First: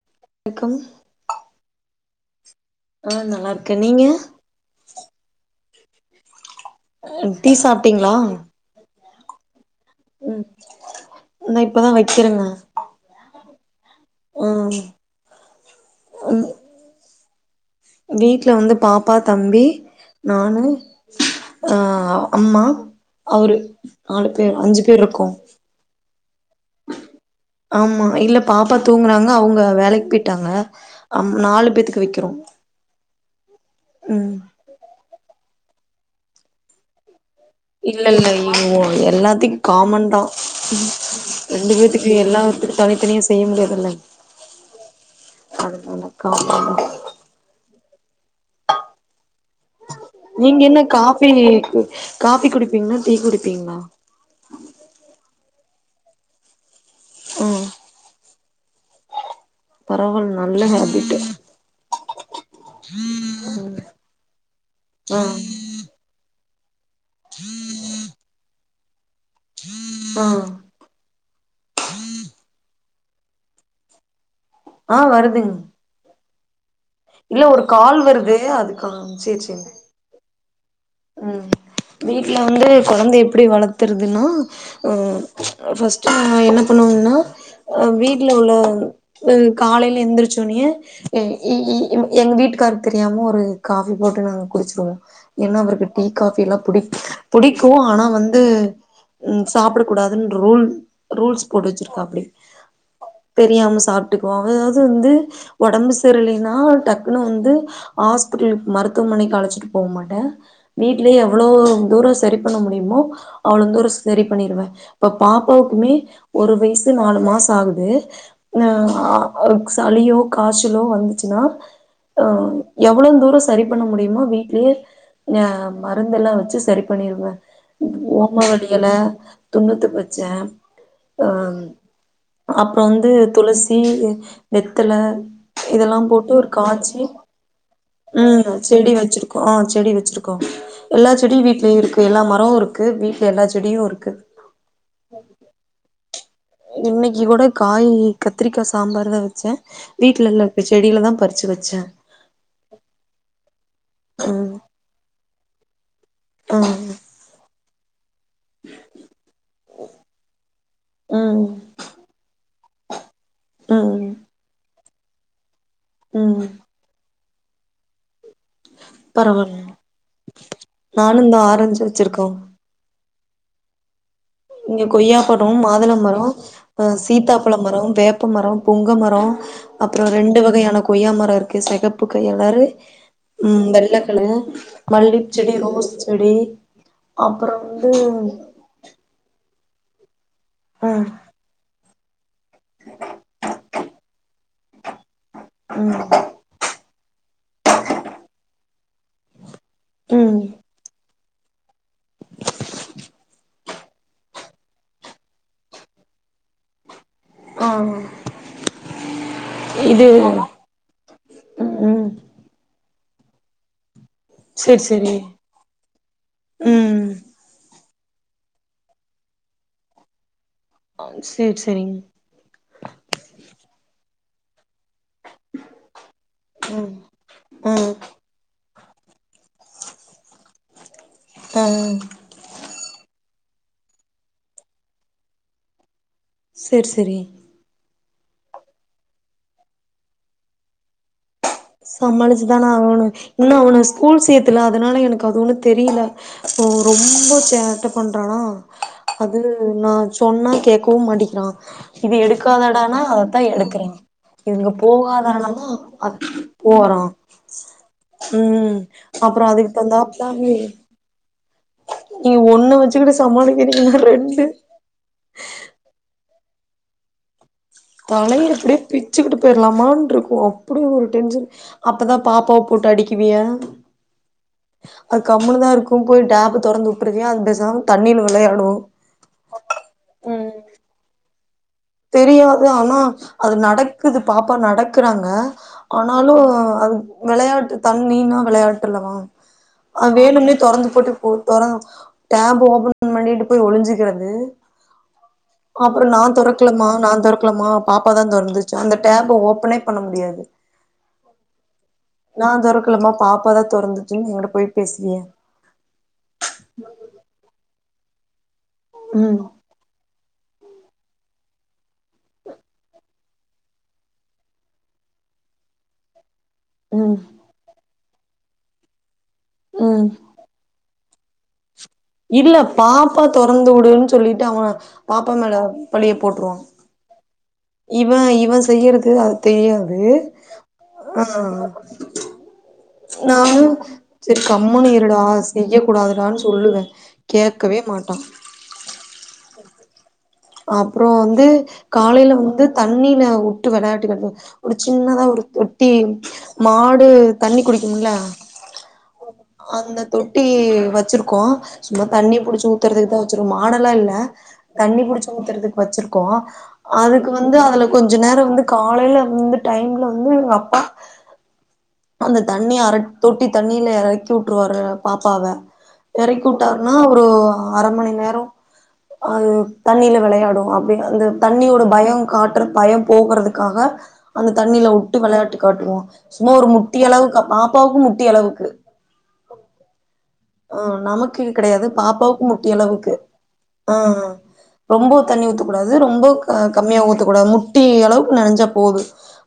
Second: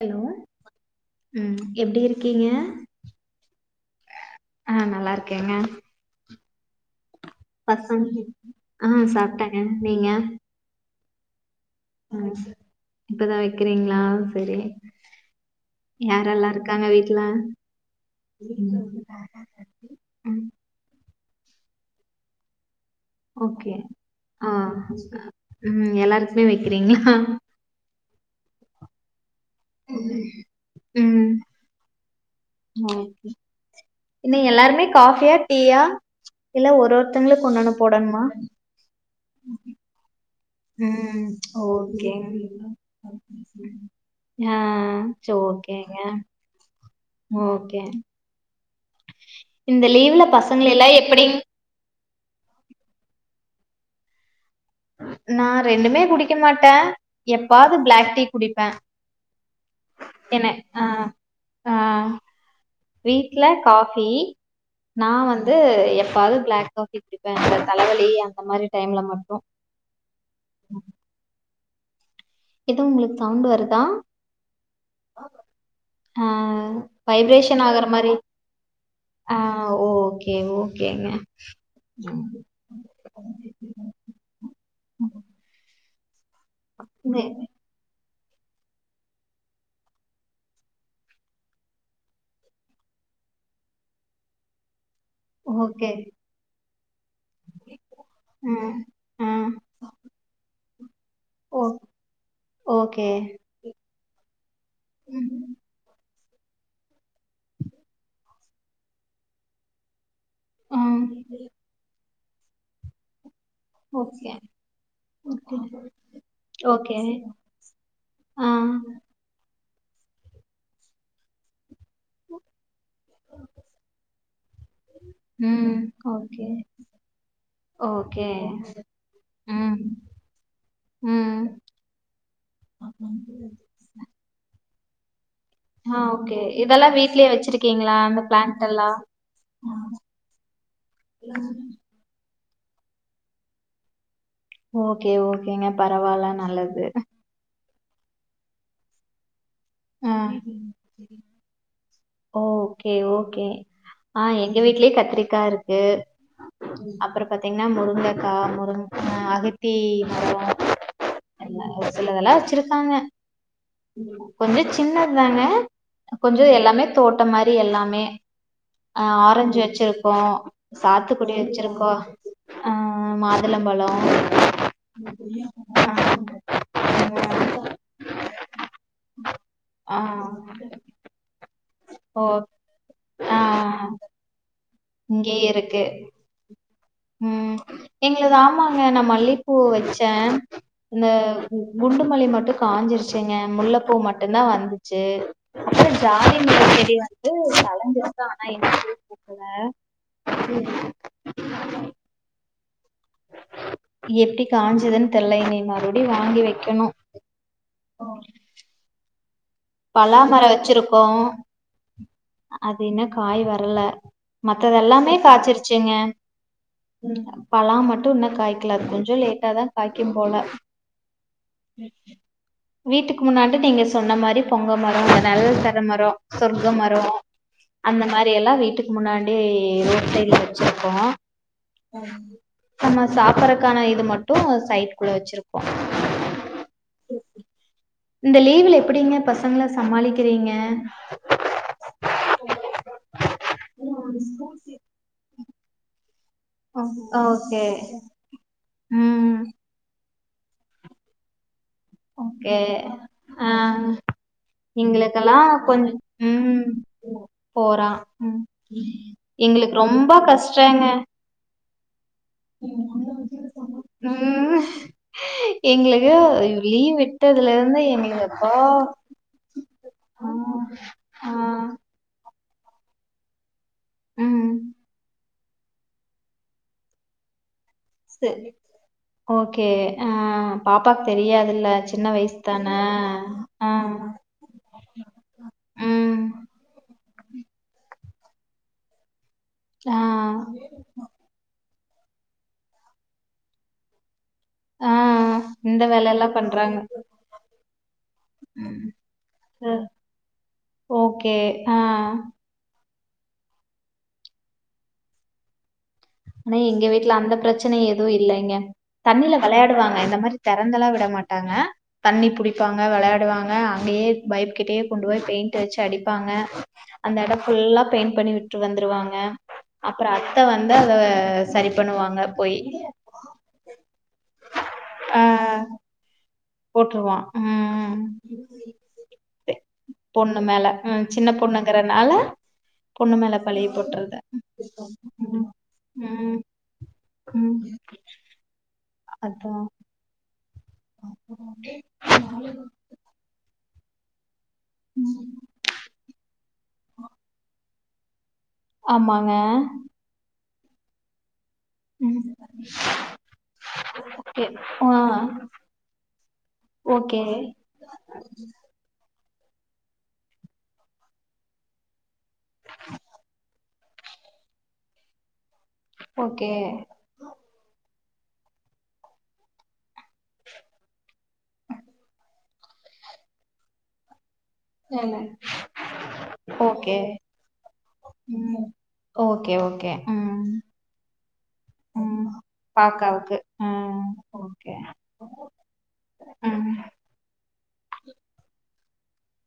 Hello வணக்கம் உம் எப்டி இருக்க இருக்கீங்க ஆஹ் நல்லா இருக்கேன் நீங்க ஆஹ் நல்லா இருக்கேங்க டீ பசங்க சாப்ட்டீங்களா ஆ சாப்ட்டேங்க நீங்க நான் இப்பதான் வைக்கிறங்க வக்கிறிங்க சரி ம் யாரெல்லாம் இருக்காங்க வீட்ல வீட்ல வந்து ம். பாப்பா தம்பி ம். நானு அஹ் அம்மா அவரு ஓகே நாலு பேர் அஞ்சு பேர் இருக்கொம் மே வைக்கிறீங்களா ஆமா இல்ல பாப்பா தூங்குறாங்க அவுங்க வேலைக்கு போயிட்டாங்க நாலு பேத்துக்கு தா த வைக்கிறோம் [inaudible] ன்ன எல்லாருமே காஃபியா டீயா இல்ல ஒரொரு இல்லல்லல் ஒ எல்லாத்தைக்கு காமன்தா உம் ஒகே எல்லாத்துக்கு தனித்தனியா செய்ய முடியாதுல்ல யாஹ் செ ஓகேங்க அதனால காமன் தா ஓகே இந்த லீவ்ல நீங்க பசங்கள என்ன எல்லா எப்டி காஃபி காஃபி குடிப்பீங்களா டீ குடிப்பீங்களா நா ரெண்டுமே குடிக்க மாட்ட எப்பாது பிளாக் டீ குடிப்ப பரவல் நல்ல ஹேபீட்டு ஆ வீட்ல காஃபி நா ஆ வந்து எப்பாது து பிளாக் காஃபி குடிப்ப இந்த தலவலி அந்த மாரி டைம்ல மட் ஆ எதோ உங்ளுக் சவுண்டு வருதா ஆ வருதுங் ஆ இல்ல ஒரு வைப்ரேஷன் ஆகுற கால் மாரி வருது அதுக்காக ஆ சேர் சேர் ஓகே ஓகேங்க உம் வீட்ல வந்து கொழந்த எப்டி வளத்துறதுன்னா ஆ ஃபஸ் நம்ம என்ன பண்ணுவம்னா ம் அ வீட் ல உள்ளவங் காலைல எந்துரச்சோனே இ இ இவங் எங் வீட்டுக்காருக் தெரியாம ஒரு காஃபி போட்டு நாங்க குடிச்ருவோ ஏனா அவருக்கு ஓகே டீ காஃபி எல்லா புடிக் புடிக்கு ஆனா வந்து ஆ ஆ சாப்ட ஹ் கூடாதுன் ரூல் ரூல்ஸ் ஓ போட்டு வெச்சிருக்காப்டி ஓகே தெரியாம சாப் ட்டுக்வோ அதாவ்து வந்து ஒடம்பு ஸ் சரி இல்லைனா டக்குனு வந்து ஆஸ்பிட்ல் மருத்துவமனைக் அழச்சிட்டு போ மாட்ட ஆ வீட்லயே எவ்ளோ தூரோ சரி பண்ண முடியுமோ அவ்ளந்தூரோ சரி ஓகே பண்ணிருவ இப்போ பாப்பாவ்க்குமே ஒரு வய்சு ஓகே நாலு மாச ஆகுது ஆ நா ஆ சளியோ காச்சலோ வந்துச்சுன்னா ஆ எவ்ளந் தூரொ சரி பண்ண முடியுமோ வீட்லயே ஆ ம் மருந்தெல்லா ஓகே வச்சு செரி பண்ணிருவோ ஓகே ஓம வள்ளி எல ம் துண்ணுத்து வெச்சே ஆ ம் அப்றோ வந்து துளசி வெத்தல ஆஹ் ஓக்கே இதல்லா வீட்லயே வெச்சிருக்கிங்க உம் செடி வெச்சிருக்கோ ஆஹ் செடி வெச்சிருக்கோ எல்லா செடியு வீட்லேருக்கு எல்லாம் மரோ இருக்கு வீட்ல எல்லா செடியுருக்கு ஓக்கே ஓக்கேங்க பரவால்ல நல்லது காயி கத்ரிக்கா சாம்பார் தா வெச்சே ஆ வச்சே ஓக்கே ஓக்கே ஆ ம் எங்க வீட்லயே கத்ரிக்கா இருக் கு ம் அப்றோ பாத்திங் என்னா முருங்க கா முருங்ககா அகத்தி மரொ அ சிலதெல்லா வச்சிரு தாங்க அஹ் வ சின்னது தாங்க கொஞ்சொ எல்லாமே தோட் ட மாரி எல்லாமே அஹ் ஆரஞ்சு பரவால்ல வச்சிருக்கோ நானு சாத்துக்குடி இந்த ஆரஞ்சு வச்சிருக்கோ அஹ் மாதுளம்பழொ இங்க கொய்யா பழொ ஆ மாதுளம்பழொ அஹ் சீத்தாப்பழ மரொ வேப்பமரொ பொங்க மரொ ஆ அப்புறோ ரெண்டு வகையான கொய்யா மரொ இருக்கு செகப்பு ஓ கையலாறு ஆ உம் வெள்ளக்கழய மல்லிப் செடி ரோஸ் செடி உம் அப்றோ வந்து எங்களுது ஆமாங்க ந மல்லி பூ வச்சே இந்த ம் உ குண்டுமல்லி மட்டு காஞ்சிருச்சுங்க முல்லப்பூ மட்டு ன வந்துச்சு அப்ற ஜாதி மல்லிச் செடி வந்து [unintelligible] தா நா [unintelligible] புடிங்கி போட்ருவே ம் ம் எப்டி காஞ்சதுன்னு தெர்ல இங்க இன்னு மறுபடி வாங்கி வைக்கணு ஆ ஆ பலாமரோ வச்சிருக் கோ ம் அது இன்ன காய் வரல சேரி மத்ததெல்லாமே சேரி காய்ச்சிருச்சுங்க ம் பலா மட்டு தும் இன்னு காய்க்கல கொஞ்சோ லேட்டா தா காய்க்கும் போல சேரி சேரிங் வீட்டுக்கு முன்னாடி நீங்க சொன்ன மாரி பொங்க மரோ நல்லது தர மரோ சொர்க்க ம் மரோ ம் அந்த மாரியெல்லா வீட்டுக்கு முன்னாடி ரோட் சைட்ல வச்சிருக்கோ ஆ ஆ நம்ம சாப்பறக்கான இது மட்டு சைட்க்குள்ள வச்சிருப்போ செர் செரி இந்த லீவுல எப்புடிங்க பசங்கள சமாளிக்கிறீங்க சமாளிச்சுதான ஆவோணு என்ன ஒன்னு ஸ்கூல் சேத்தில்ல அதனால எனக்கு அது ஒன்னு தெரியில ரொ ரொம்ப ஓகே சேட்ட பண்றானா ம் அதுல நா சொன்னா கேக்கவு மாட்டிக்கிறா இது ஓகே எடுக்காதடானா அததா ஆ எடுக்குறா இங்க எங்களுக்கெல்லா போகாதடானா கொஞ்ச அ ம் போறா ம் அப்றோ எங்களுக்கு ரொம்ப அதுக்குதந்தாப்லாமயே கஷ்டங்க ம் சமாளிக்கிறீங்கன்னா ரெண்டு எங்களுக்கு லீவ் விட்டதுல இருந்து எங்களுக்கு தலைய அப்பா அப்டியே பிச்சுக்கிட்டு போயிர்லாமான்ருக்கு அப்டி ஒரு டென்ஷன் ஆ அப்பதா பாப்பாவ போட்டு அடிக்குவியா ம். அத் கம்முனு தா இருக்கு போய் டேப்பு தொறந்துவுட்ருவியா அது பெசாம [inaudible] ஓகே ஆ பாப்பாக் தெரியாது இல்ல தெரியாது ஆனா அது ஆமா. நடக்குது பாப்பா நடக்குறாங்க ம். ஆனாலு அது வெளையாட்டு தண்ணின்னா வெளையாட்டுலவா ஆ. அவ வேணும்னே தொறந்து போட்டு போ தொற டேப் ஓபன் பண்ணிட்டு போய் ஒளிஞ்சுக்கறது ஆ. இந்த அப்பறோ நா வேலைலாம் தொறக் க்ல பண்றாங்க. மா நா தொறக்லமா பாப்பா தா தொறந்துச்சு அந்த டேப் ஓபனெ பண்ண முடியாது ஓகே. ஆ. நா தொறக் க்லமா பாப்பாதா தொறந்துச்சுன் எங்கிட்ட பொய் பேசுவியா ஆனா எங்க வீட்ல அந்த ப்ரச்சனையெ துவு இல்லேங்க தண்ணில ம் வெளையாடுவாங்க இந்த மாரி தெறந்தலா விட மாட்டாங்க தண்ணி புடிப்பாங்க வெளையாடுவாங்க அங்கயே பைப் கிட்டயே கொண்டு போய் பெயிண்ட் வச்சு அடிப்பாங்க அந்த ம் எடொ ஃபுல்லா பெயிண்ட் பண்ணி விட்டு வந்துருவாங்க அப்ற ம் அத்த வந்தா [unintelligible] ஏ சரி இல்ல பாப்பா தொறந்து விடுன்னு சொல்லிட்டு அவன் ஆ பாப்பா மேல பழிய போட்டுருவாங் போட்டுருவான் ம். இவன் இவன் செய்யறது அது தெரியாது பொண்ணு மேல ம் சின்ன ஆஹ் பொண்ணுங்கறனால பொண்ணு மேல பழிய நானும் போட்டுறது சரி கம்மனு இருடா செய்ய ம் கூடாதுடான்னு சொல்லுவேன் கேட்கவே மாட்டான் அதான் அப்புறம் வந்து காலையில வந்து தண்ணில ட்டு விளையாட்டுக்காக ஒரு சின்னதா ஒரு தொட்டி மாடு தண்ணி குடிக் ங்களா ஆமாங்க இ வச்சிருக்கோம் சும்மா ம் தண்ணி புடிச்சு ஊத்துறதுக்கு தான் வச்சிரு மாடெல்லாம் இல்ல ஓகே ஆ தண்ணி புடிச்சு த்துறதுக்கு வச்சிருக்கோம் ஓகே அதுக்கு வந்து அதுல கொஞ்ச நேரம் வந்து காலையில இந்த டைம்ல வந்து எங்க அப்பா அந்த தண்ணி அர தொட்டி தண் தண்ணியில இறக்கி உட்டுருவாரு பாப்பாவ ஓகே எறக்கூட்டாருன்னா ஒரு அரை மணி நேரம் ஆஹ் தண்ணியில விளையாடும் அப்படிய அந்த தண்ணியோட பயம் காட் பயம் போகறதுக்காக அந்த தண்ணியில விட்டு விளையாட்டு காட்டுவோம் சும்மா ஒரு முட் ஏ ம் ஓகே ஓகே உம் ஆஹ் நமக்கு கிடையாது பாப்பாவுக்கு முட்டி அளவுக்கு பாக்காவுக்கு ம் ஆஹ் ஓகே ரொம்ப தண்ணி ஊத்தக்கூடாது ரொம்ப ம் கம்மியா ஊத்தக்கூடாது முட்டி அளவுக்கு நெறஞ்சாப் போது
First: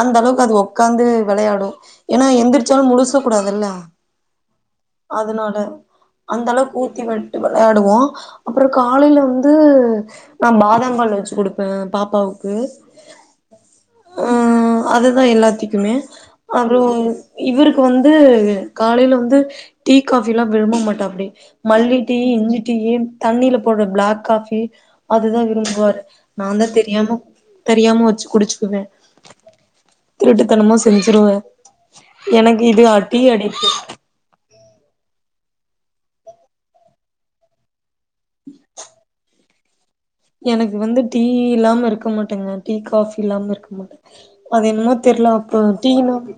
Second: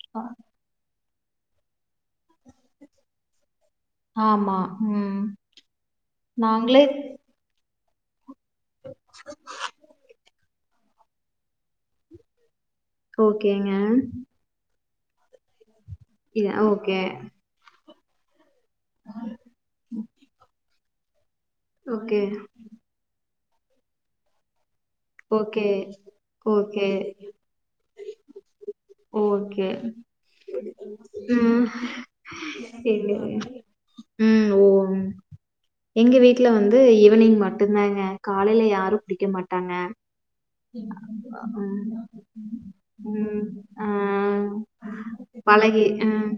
அந்த அளவுக்கு அது உக்காந்து வெளையாடும் ஏன்னா எந்திரிச்சாலு முழுசா கூடாதுல்ல ஆமா ம் அதனால அந்த அளவு நாங்களே ஊத்தி விட்டு வெலா ஆடுவோம் அப்புறம் காலையில வந்து நா பாதா பங்கால வச்சு கொடுப்பேன் பாப்பாவுக்கு ஓகேங்க அது தா‌ எல்லாத்யு துக்குமே இது அப்றோ ஓகே இவுருக்கு அதுக்கு வந்து காலைல வந்து டீ காஃபில்லா பண்ண மாட்டோ அப்டி மல்லி டீ ஓகே இஞ்சி டீயி தண்ணில போடுற பிளாக் காஃபி அதுதா ஓகே விரும்புவாரு நா தா ஓகே தெரியாம தெரியாம வச்சு குடிச்சுக்குவே ஓகே திருட்டுத்தனமா செஞ்சிருவே ம் எனக்கு இது எங்க அடி அடி ஓ ம் எங்க வீட்டுல வந்து ஈவ்னிங் மட்டு தாங்க காலைல யாரும் குடிக்க மாட் ட்டாங்க எனக்கு வந்து டீ இல்லாம இருக்க மாட்டேங்க டீ காஃபி ம். இல்லாம இருக்க ஆ மாட்டே அது என்மோ தெரில அப்ப பழகி டீனா ம்.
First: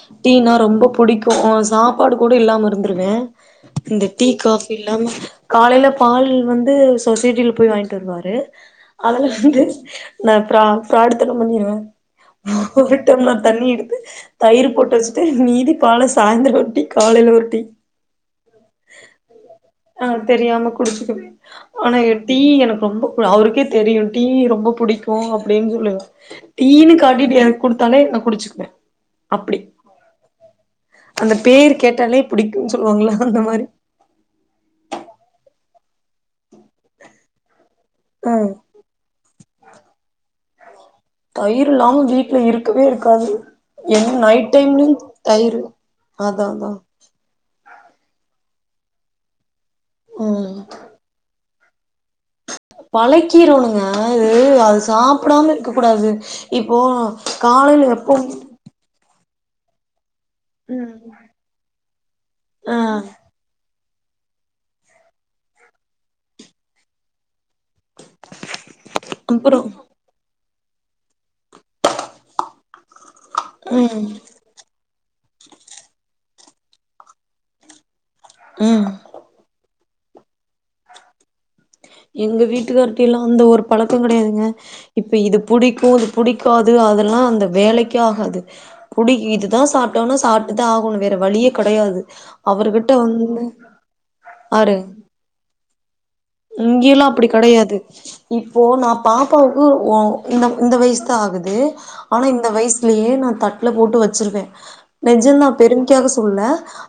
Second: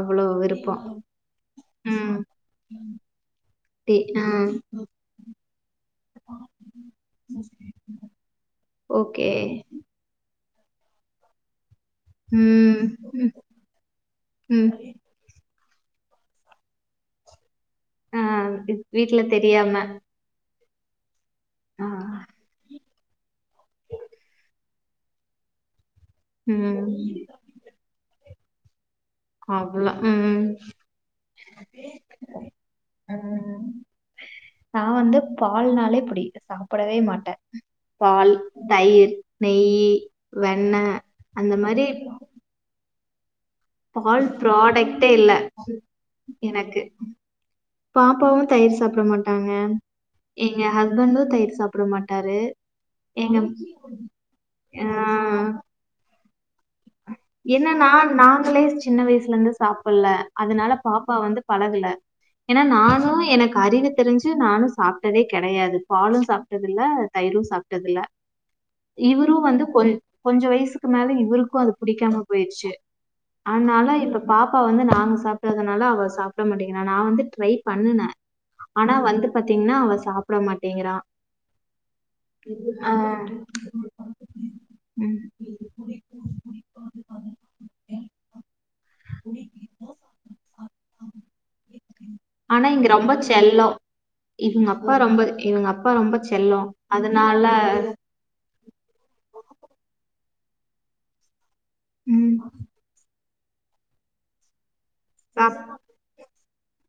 அவ்ளோ டீனா விருப்பம். ரொம்ப பிடிக்கு ம். சாப்பாடு கூட இல்லாம இருந்துருவேன் இந்த டீ காஃபி இல்லாம காலைல பால் வந்து சொசைட்டில போய் வாங்கிட்டு கிட்டு வருவாரு ஓகே. அதுல வந்து நா பிரான் ஃபிராடு தனோ பண்ணிடுவே ம். ஒரு ம். டம்ளர் தண்ணி எடுத்து ம். தயிர் போட்டு வச்சுட்டு மீதி பால்ல சாயந்தரோ ஒரு டீ காலைல ஒரு டீ ஆஹ் வீட்ல தெரியாம குடிச்சுக்கனு ஆ. ஆனா எ டீ எனக் அவருக்கே தெரியு டீ ரொம் பப் புடிக்கு அப்டின் சொல்லுவே டீ னு ம். காட்டிட்டு எனக்கு குடுத்தாலே நா குடிச்சுக்க [unintelligible] அவ்ளோ ம் அந்த பேர் கேட்டாலே புடிக்குன்னு சொல்லுவாங்கள அந்த ம் மாரி நா வந்து பா பால்நாளே புடி சாப்டவே மாட்டே ஆ பால் தயிர் நெய்யி வெண்ண தயிர் இல்லாம வீட்ல இருக்கவே இருக் காது பால் ப்ராடக்டே இல்ல அதா அதா எனக்கு பாப்பாவு தயிர் சாப்பட மாட்டாங்க எங்க ஹஸ்பண்டு தயிர் சாப் டுமாட் பழக் கீரோண்ணுங்க இது அது ஆ சாப்டாம இருக்க கூடாது இப்போ காலைல என்னன்னா எப்பவு நாங்களே சின்ன வயசுல இருந்து சாப்பில்ல அதனால ம் பாப்பா வந்து பழகல ஏனா ஆ நானு எனக்கு அறிவு தெரிஞ்சு நானு சாப்ட்டதே கெடையாது பாலும் சாப்ட்டத இல்ல தயிரும் சாப்ட் டது இல்ல இவரு அப்புறோ வந்து கொ கொஞ்ச வயசு சு க்கு மேல இவருக்கு அது புடிக்காம போயிருச்சு ஆனால ம் இப்ப பாப்பா வந்து நாங்க சாப்ட்டதுனால அவ சாப்பட மாட்டேங்குற நா வந்து ட்ரை பண்ணனே ம் ஆனா வந்து பாத்தீங்கன்னா அவ சாப்பட மாட்டேங்கிறா எங்க ஆ வீட்டுக்கார்கிட்ட எல்லா அந்த ஒரு பழக்கோ கெடையாதுங்க இப்ப ம் இது புடிக்கு இது புடிக் க்காது அதெல்லா அந்த வேலைக்கே ஆகாது குடி இதுதான் சாப்டாகோனா டாது அதெல்லா அந்த வேலைக்காக அது சாப்பிட்டுதா ஆகணு வேற வழியே கெடையாது ஆனா இங்க அவர்கிட்ட ரொம்ப வந்து செல்லம் இவங்க ஆரு அப்பா ரொம்ப இவங்க அப்பா ரொம்ப செல்லம் இங்கேயல்லா அப்படி அதனால கெடையாது இப்போ நா பாப்பாவுக்கு ஒ இந்த இந்த வயசுதா ஆகுது ஆனா ம் இந்த வயசுலயே நா தட்டு அல போட்டு வச்சிருவே நெஜம் மா சாப் பெருமிக்காக சொல்லல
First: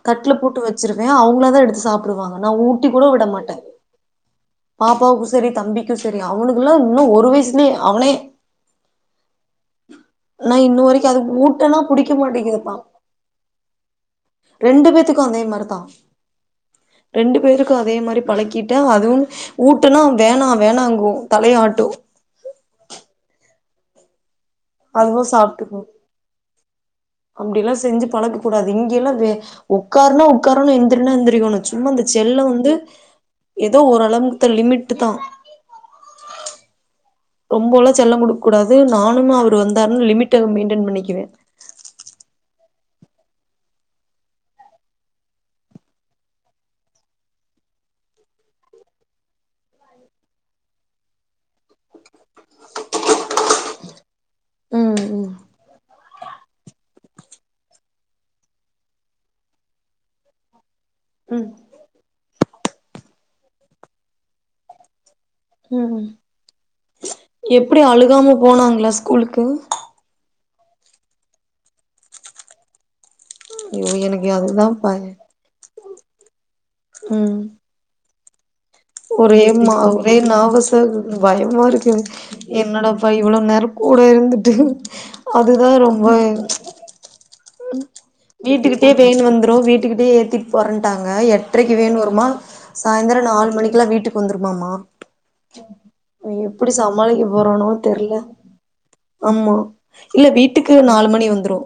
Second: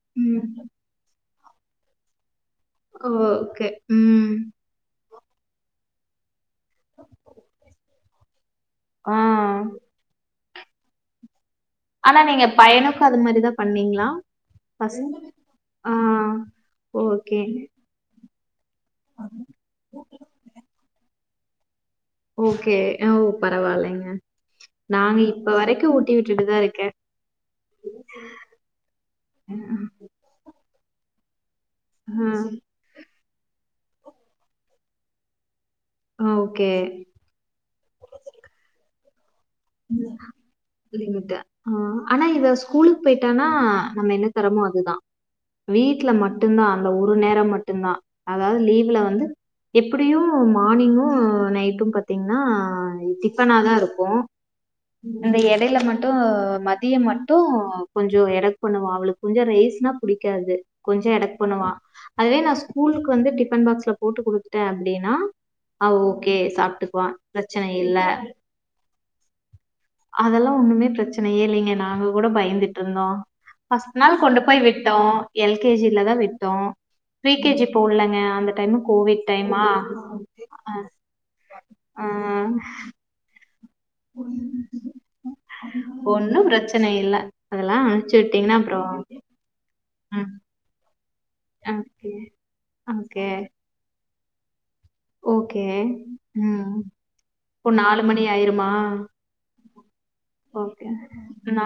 கட்டல ம் போட்டு வச்சிருவே அவங்களா எடுத்து சாப்பிடுவா ஆனா ஊட்டி கூட விட மாட்ட ஓகே ம் பாப்பாக்கு சரி தம்பிக்கும் சரி அவனுக்கெல்லா இன்னும் ஒரு வயசுலயே அவனே ம் ஆனா இன்ன வரைக்கும் அதுக்கு ஊ ஆனா நீங்க பையனுக்கும் அது மாதிரிதா பண்ணீங்களா ரெண்டு பேத்துக்கு பேர் அதே மாரிதா ஆ ஓகே பழக்கி அதுவு ஊட்டுனா வேணா வேணாங்க தலைய ஆட்டும் ஓகே ஓ பரவாயில்லைங்க நாங்க இப்ப வரைக்கும் ஊட்டி விட்டுட்டுதா இருக்க அப்படி எல்லாம் செஞ்சு பழக்க கூடாது இங்கெல்லாம் வே உட்காருனா உக்காரன்னும் எந்திரினா எந்திரிக்கணு சும்மா இந்த செல்லம் வந்து ஏதோ ஓரள அளம்தல் லிமிட் தா ஆ ஓகே ரொம்பெல்லா செல்லம் கொடுக்க கூடாது நானும் அவர் லிமிட்ட ஆனா இத ஸ்கூலுக்கு போயிட்டானா நம்ம என்ன தரமோ அதுதா வீட்ல மட்டும்தான் அந்த ஒரு நேரம் மட்டும் தான் அதாவது லீவ்ல வந்து எப்படியும் மார்னிங்கும் நைட்டும் பாத்தீங்கன்னா டிப்பனா தா இருக்கும் ம் இந்த இடையில மட்டும் மதியம் மட்டும் கொஞ்ச எடக்கு பண்ணுவா அவளுக்கு கொஞ்சம் ரைஸ்னா பிடிக்காது கொஞ்ச எடக்கு ம் பண்ணுவா அதே நா ஸ்கூலுக்கு வந்து டிபன் பாக்ஸ்ல போட்டு குடுத்துட்டேன் அப்படின்னா ம் அவ ம் ஓகே சாப்பிட்டுக்குவா பிரச்சனை இல்ல ஸ்கூல்க்கு அதெல்லா ஒண்ணுமே பிரச்சனையே இல்லைங்க நாங்க கூட பயந்துட்டு இருந்தோம் ஐயோ ஃபர்ஸ்ட் நாள் எனக்கு கொண்டு போய் அதுதா பய விட்டோம் எல் கேஜி லதா விட்டோம் பிரி ம் கேஜி போடலங்கா ஒரே மா ஒரே அ நர்வசா இருக்கு பயமா இருக்கு ஆ என்னடாப்ப இவ்ள நேர கூட இருந்துட்டு அதுதா ரொம்ப ஒன்னு பிரச்சன இல்ல அதெல்லா அனுப்ச்சு விட்டீங்கன்னா அப்றோ வீட்டுக்கிட்டயே வேன் வந்துரோ வீட்டுக்கிட்டயே ம் ஏத்திட்டு போறேன்ட்டாங்க எட்ரைக்கு வேன் ஓகே வருமா சாய்ந்தரோ ஓகே நாலு மணிக்கக்குல்லா வீட் வீட்டுக்கு வந்துருமாமா ஓகே எப்டி ம் சமாளிக்க போறேனோ இப்போ நாலு தெரில மணி ஆயிருமா ஆமா இல்ல வீட்டுக்கு நாலு மணி வந்துரோ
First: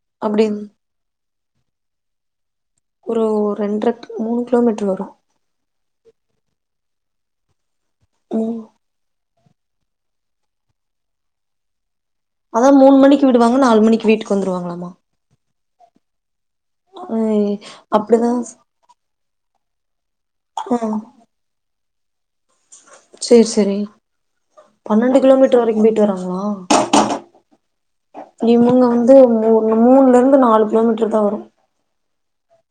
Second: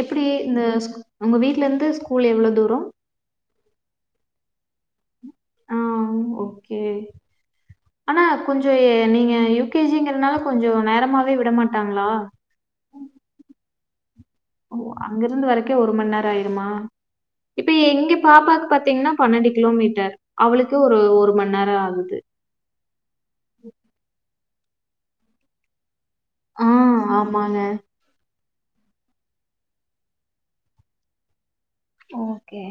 எப்படி இந்த ஸ் உங்க வீட்ல இருந்து ஸ்கூல் எவ்ளோ தூரோ ஒரு ரெண்டரை டூ மூணு கிலோமீட்டர் வரோ ஆஹ் ஓகே ஆனா ம் கொஞ்சோ எ நீங்க யு கே ஜி ங்கறனால கொஞ்சோ நேரமாவே விட மாட்டாங்களா அத்தா மூணு மணிக்கு விடுவாங்க நாலு மணிக்கு வீட்டுக்கு ஓ வந்துருவாங்களாமா அங்க இருந்து வரக்கே ஒரு மணி நேரோ ஆயிருமா ம் இப்ப எங்க அப்டிதா பாப்பாக்கு பாத்தீங்கன்னா பன்னெண்டு கிலோமீட்டர் அவளுக்கு ஒரு ஒரு மணி நேரோ ஆகுது சரி சரி பன்னெண்டு கிலோமிட்டர்வரைக்கும் போயிட்டு வரும் ஆஹ் ஆமாங்க இமுங்க வந்து மூ மூணுல இருந்து நாலு கிலோமீட்ரு தா வர ஓகே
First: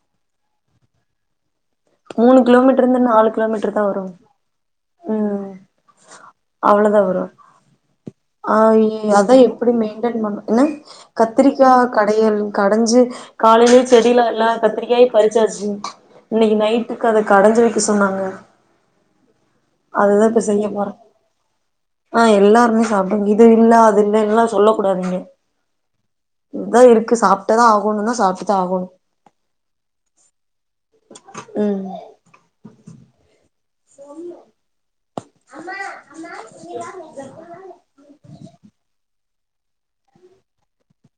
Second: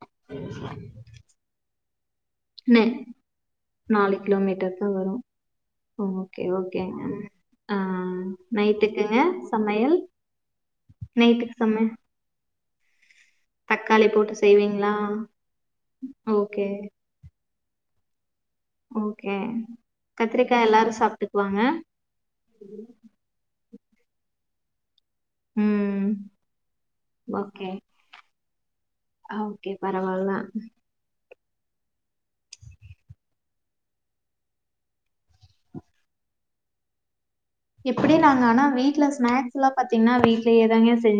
[inaudible] மூணு நே கிலோமீட்டர் இருந்து நாலு கிலோமீட்டர் தான் வரும் நாலு கிலோமீட்டர் தான் வரும் உம் ஓகே ஓகேங்க அவ்வளோதான் வரும்ஹ் ஆ நைட்டுக்குங்க அதான் எப்படி சமையல் மைண்டன் என்ன நைட்டுக்கு சமையல் கத்திரிக்காய் கடையல் கடைஞ்சு காலையிலய தக்காளி செடியிலா போட்டு எல்லா செய்வீங்களா கத்திரிக்காய் பறிச்சாச்சு இன்னைக்கு ஓகே நைட் கடைஞ்சு வைக்க சொன்னாங்க ஓகே அதுதான் இப்ப கத்திரிக்கா செய்ய போறேன் எல்லாரும் சாப்ட்டுக்குவாங்க ஆஹ் எல்லாருமே சாப்படுங்க இது இல்ல அது இன்னலாம் சொல்ல கூடாதீங்க ம் இதா இருக்கு சாப்பிட்ட ஓகே தான் ஆகணும் தான் சாப்பிட்டுதான் ஆகணும் ஓகே பரவால்ல உம் அம்மா அம்மா எப்படி நாங்க ஆனா வீடல ஸ்நாக்ஸ் எல்லா பாத்தீங்கன்னா விட்லேயேதாங்கே செஞ